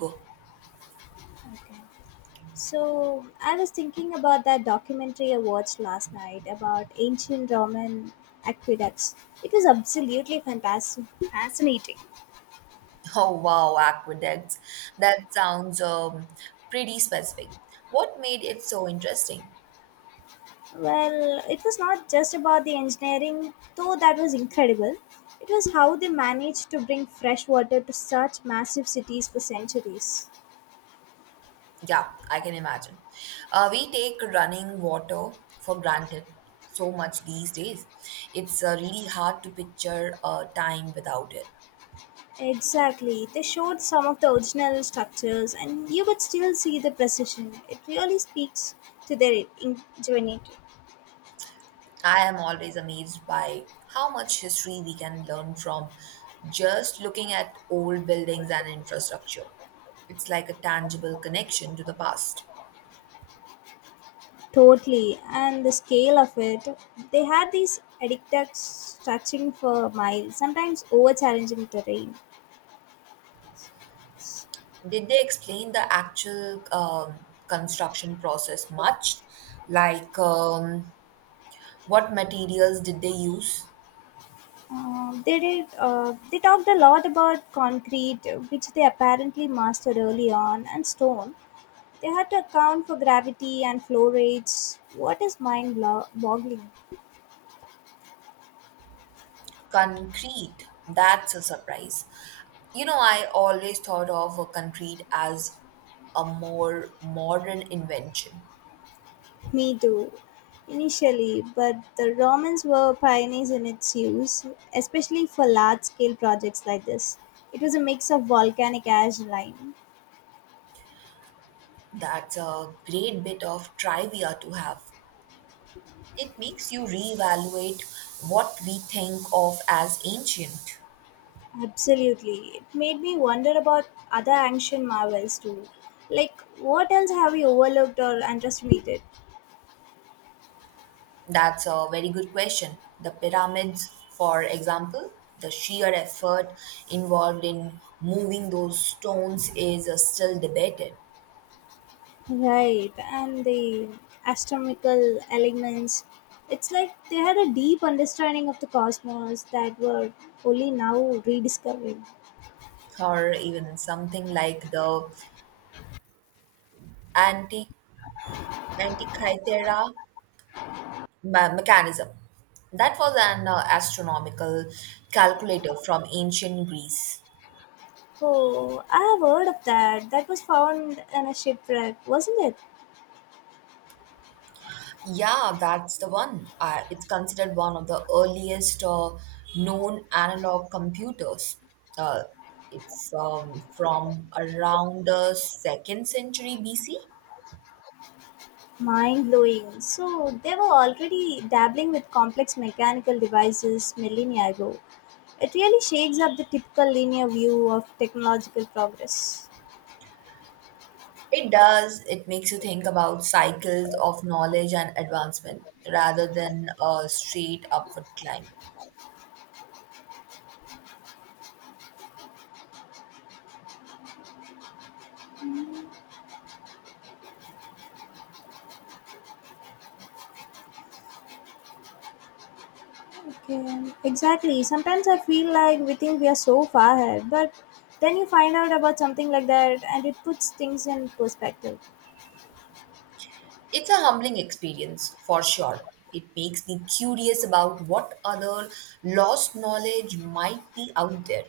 So I was thinking about that documentary I watched last night about ancient Roman aqueducts. It was absolutely fantastic, fascinating. Oh wow, aqueducts. That sounds pretty specific. What made it so interesting? Well, it was not just about the engineering, though that was incredible. It was how they managed to bring fresh water to such massive cities for centuries. Yeah, I can imagine. We take running water for granted so much these days. It's really hard to picture a time without it. Exactly. They showed some of the original structures, and you could still see the precision. It really speaks to their ingenuity. I am always amazed by how much history we can learn from just looking at old buildings and infrastructure. It's like a tangible connection to the past. Totally, and the scale of it. They had these addicts stretching for miles, sometimes over challenging terrain. Did they explain the actual construction process much? Like, what materials did they use? They did. They talked a lot about concrete, which they apparently mastered early on, and stone. They had to account for gravity and flow rates. What is mind-boggling? Concrete. That's a surprise. You know, I always thought of a concrete as a more modern invention. Me too. Initially, but the Romans were pioneers in its use, especially for large scale projects like this. It was a mix of volcanic ash and lime. That's a great bit of trivia to have. It makes you reevaluate what we think of as ancient. Absolutely. It made me wonder about other ancient marvels too. Like, what else have we overlooked or underestimated? That's a very good question. The pyramids, for example, the sheer effort involved in moving those stones is still debated, Right, and the astronomical elements. It's like they had a deep understanding of the cosmos that were only now rediscovering. or even something like the anti Antikythera mechanism. That was an astronomical calculator from ancient Greece. Oh, I have heard of that. That was found in a shipwreck, wasn't it? Yeah, that's the one. It's considered one of the earliest known analog computers. Uh, it's from around the second century BC. Mind blowing. So they were already dabbling with complex mechanical devices millennia ago. It really shakes up the typical linear view of technological progress. It does, it makes you think about cycles of knowledge and advancement rather than a straight upward climb. Okay, exactly. Sometimes I feel like we think we are so far ahead, but then you find out about something like that and it puts things in perspective. It's a humbling experience for sure. It makes me curious about what other lost knowledge might be out there.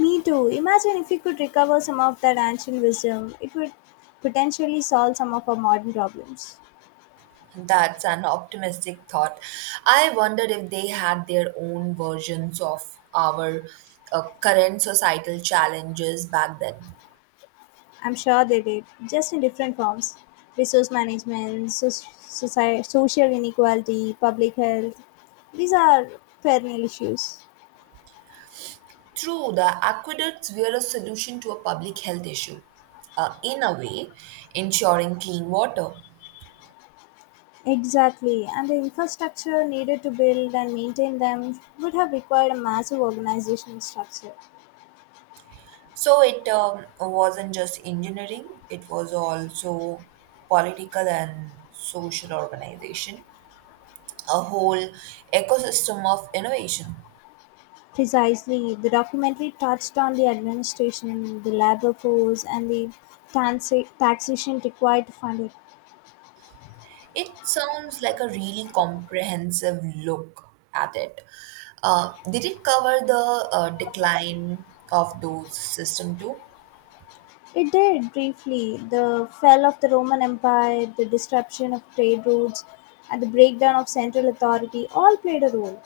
Me too. Imagine if we could recover some of that ancient wisdom, it would potentially solve some of our modern problems. That's an optimistic thought. I wonder if they had their own versions of our current societal challenges back then. I'm sure they did, just in different forms resource management, soci social inequality, public health. These are perennial issues. True, the aqueducts were a solution to a public health issue, in a way, ensuring clean water. Exactly, and the infrastructure needed to build and maintain them would have required a massive organizational structure. So it wasn't just engineering, it was also political and social organization, a whole ecosystem of innovation. Precisely, the documentary touched on the administration, the labor force, and the taxation required to fund it. It sounds like a really comprehensive look at it. Did it cover the decline of those system too? It did briefly the fall of the Roman Empire, the disruption of trade routes, and the breakdown of central authority all played a role.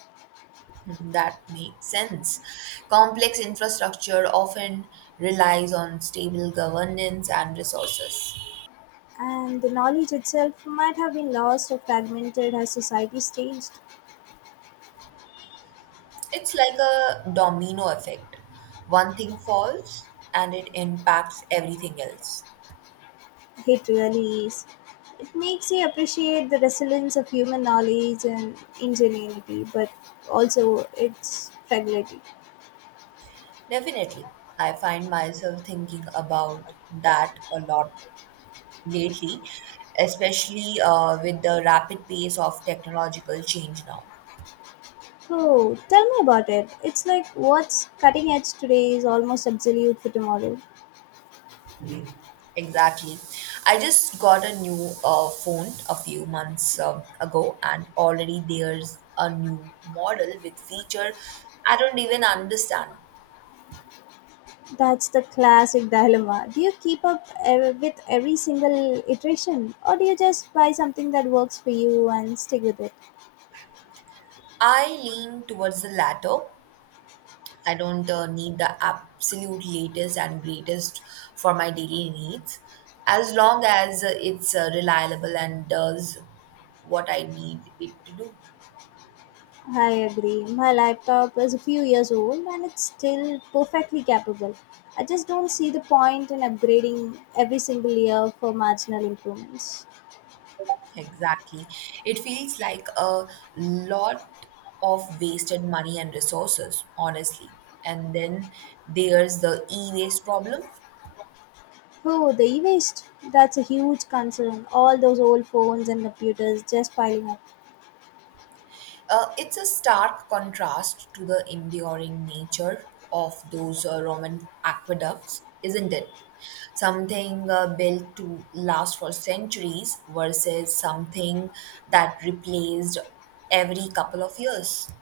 Hmm, that makes sense. Complex infrastructure often relies on stable governance and resources. And the knowledge itself might have been lost or fragmented as societies changed. It's like a domino effect. One thing falls and it impacts everything else. It really is. It makes you appreciate the resilience of human knowledge and ingenuity, but also its fragility. Definitely. I find myself thinking about that a lot lately, especially with the rapid pace of technological change now. Oh, tell me about it. It's like what's cutting edge today is almost obsolete for tomorrow. Exactly. I just got a new phone a few months ago, and already there's a new model with feature I don't even understand. That's the classic dilemma. Do you keep up with every single iteration, or do you just buy something that works for you and stick with it? I lean towards the latter. I don't need the absolute latest and greatest for my daily needs, as long as it's reliable and does what I need it to do. I agree. My laptop is a few years old and it's still perfectly capable. I just don't see the point in upgrading every single year for marginal improvements. Exactly. It feels like a lot of wasted money and resources, honestly. And then there's the e-waste problem. Oh, the e waste. That's a huge concern. All those old phones and computers just piling up. It's a stark contrast to the enduring nature of those Roman aqueducts, isn't it? Something built to last for centuries versus something that replaced every couple of years.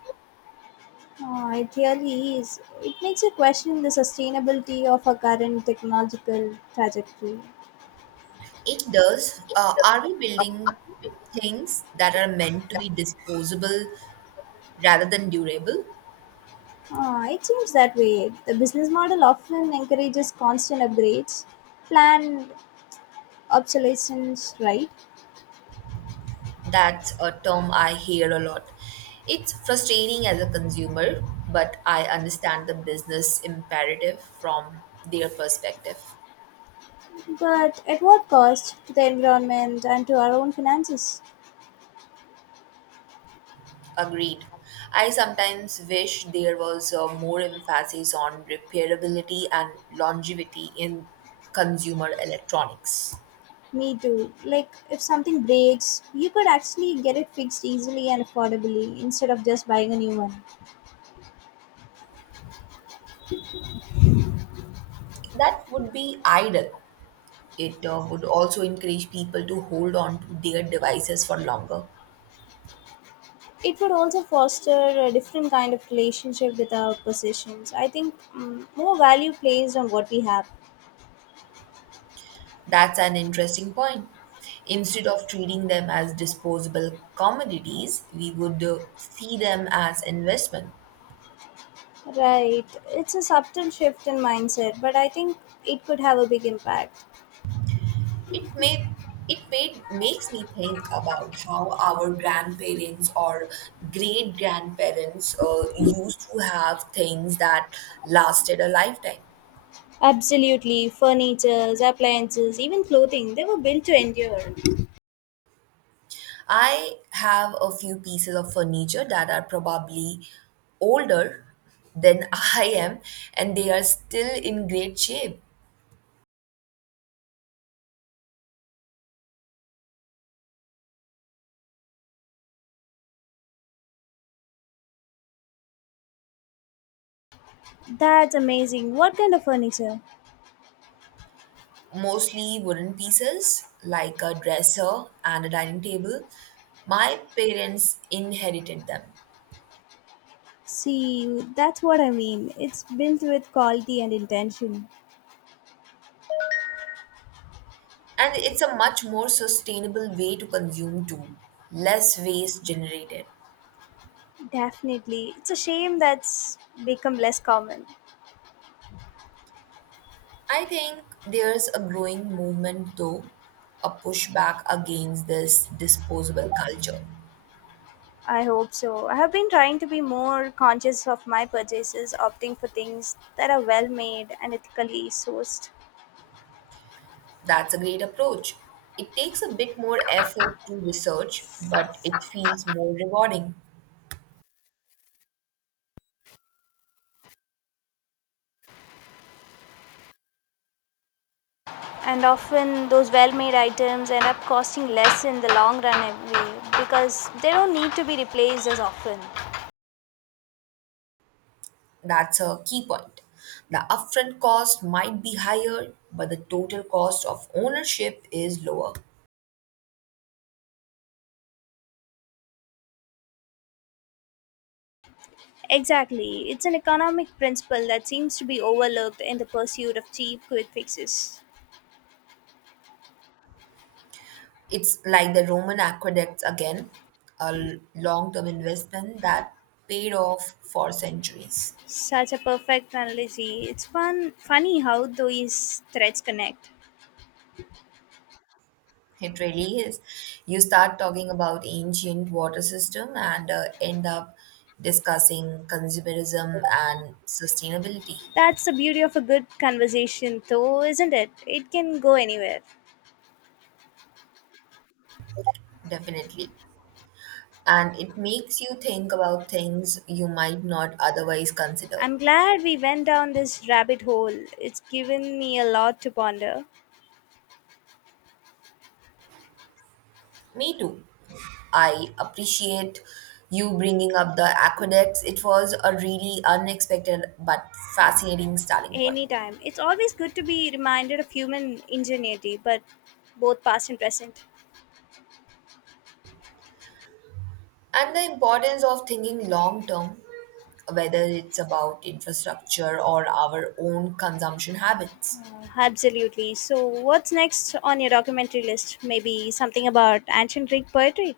Oh, it really is. It makes you question the sustainability of our current technological trajectory. It does. Are we building things that are meant to be disposable rather than durable? Ah, it seems that way. The business model often encourages constant upgrades, planned obsolescence, right? That's a term I hear a lot. It's frustrating as a consumer, but I understand the business imperative from their perspective. But at what cost to the environment and to our own finances? Agreed. I sometimes wish there was more emphasis on repairability and longevity in consumer electronics. Me too. Like, if something breaks, you could actually get it fixed easily and affordably instead of just buying a new one. That would be ideal. It would also encourage people to hold on to their devices for longer. It would also foster a different kind of relationship with our possessions. I think more value placed on what we have. That's an interesting point. Instead of treating them as disposable commodities, we would see them as investment. Right. It's a subtle shift in mindset, but I think it could have a big impact. It may it made makes me think about how our grandparents or great grandparents used to have things that lasted a lifetime. Absolutely. Furniture, appliances, even clothing, they were built to endure. I have a few pieces of furniture that are probably older than I am, and they are still in great shape. That's amazing. What kind of furniture? Mostly wooden pieces like a dresser and a dining table. My parents inherited them. See, that's what I mean. It's built with quality and intention. And it's a much more sustainable way to consume too, less waste generated. Definitely. It's a shame that's become less common. I think there's a growing movement though, a pushback against this disposable culture. I hope so. I have been trying to be more conscious of my purchases, opting for things that are well made and ethically sourced. That's a great approach. It takes a bit more effort to research, but it feels more rewarding. And often those well-made items end up costing less in the long run anyway because they don't need to be replaced as often. That's a key point. The upfront cost might be higher, but the total cost of ownership is lower. Exactly, it's an economic principle that seems to be overlooked in the pursuit of cheap, quick fixes. It's like the Roman aqueducts again, a long term investment that paid off for centuries. Such a perfect analogy. It's funny how these threads connect. It really is. You start talking about ancient water system and end up discussing consumerism and sustainability, That's the beauty of a good conversation, though, isn't it? It can go anywhere. definitely. And it makes you think about things you might not otherwise consider. I'm glad we went down this rabbit hole. It's given me a lot to ponder. Me too. I appreciate you bringing up the aqueducts. It was a really unexpected but fascinating starting point. Anytime. It's always good to be reminded of human ingenuity, but both past and present. And the importance of thinking long term, whether it's about infrastructure or our own consumption habits, Absolutely. So, what's next on your documentary list? Maybe something about ancient Greek poetry?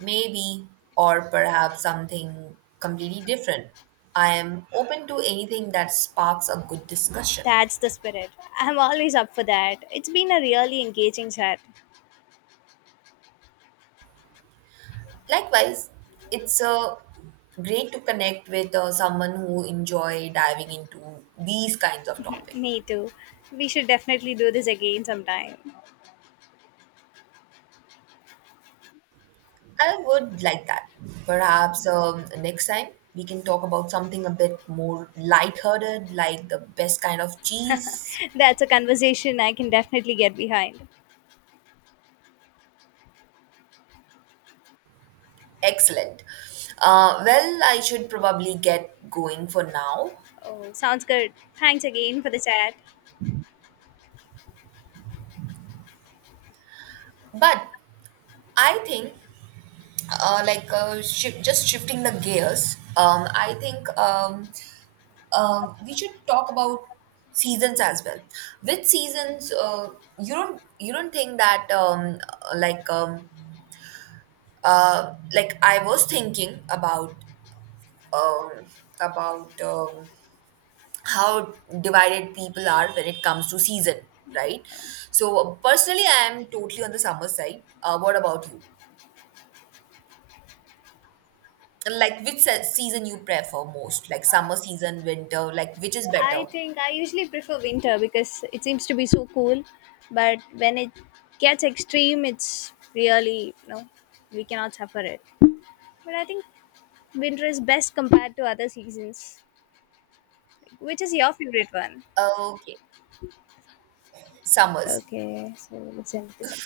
maybe, or perhaps something completely different. I am open to anything that sparks a good discussion. That's the spirit. I'm always up for that. It's been a really engaging chat. Likewise, it's great to connect with someone who enjoy diving into these kinds of topics. Me too. We should definitely do this again sometime. I would like that. Perhaps next time we can talk about something a bit more lighthearted, like the best kind of cheese. That's a conversation I can definitely get behind. Excellent. Well, I should probably get going for now, Oh, sounds good. Thanks again for the chat. but I think, like, shi just shifting the gears, I think we should talk about seasons as well. With seasons, you don't think that like um, like I was thinking about um, about um, how divided people are when it comes to season, right? So personally, I am totally on the summer side. What about you? Like which season you prefer most? Like summer season, winter? Like which is I better? think I usually prefer winter because it seems to be so cool, but when it gets extreme, it's really, we cannot suffer it. But I think winter is best compared to other seasons. Which is your favorite one? Uh, Okay, summers. Okay, so let's end this.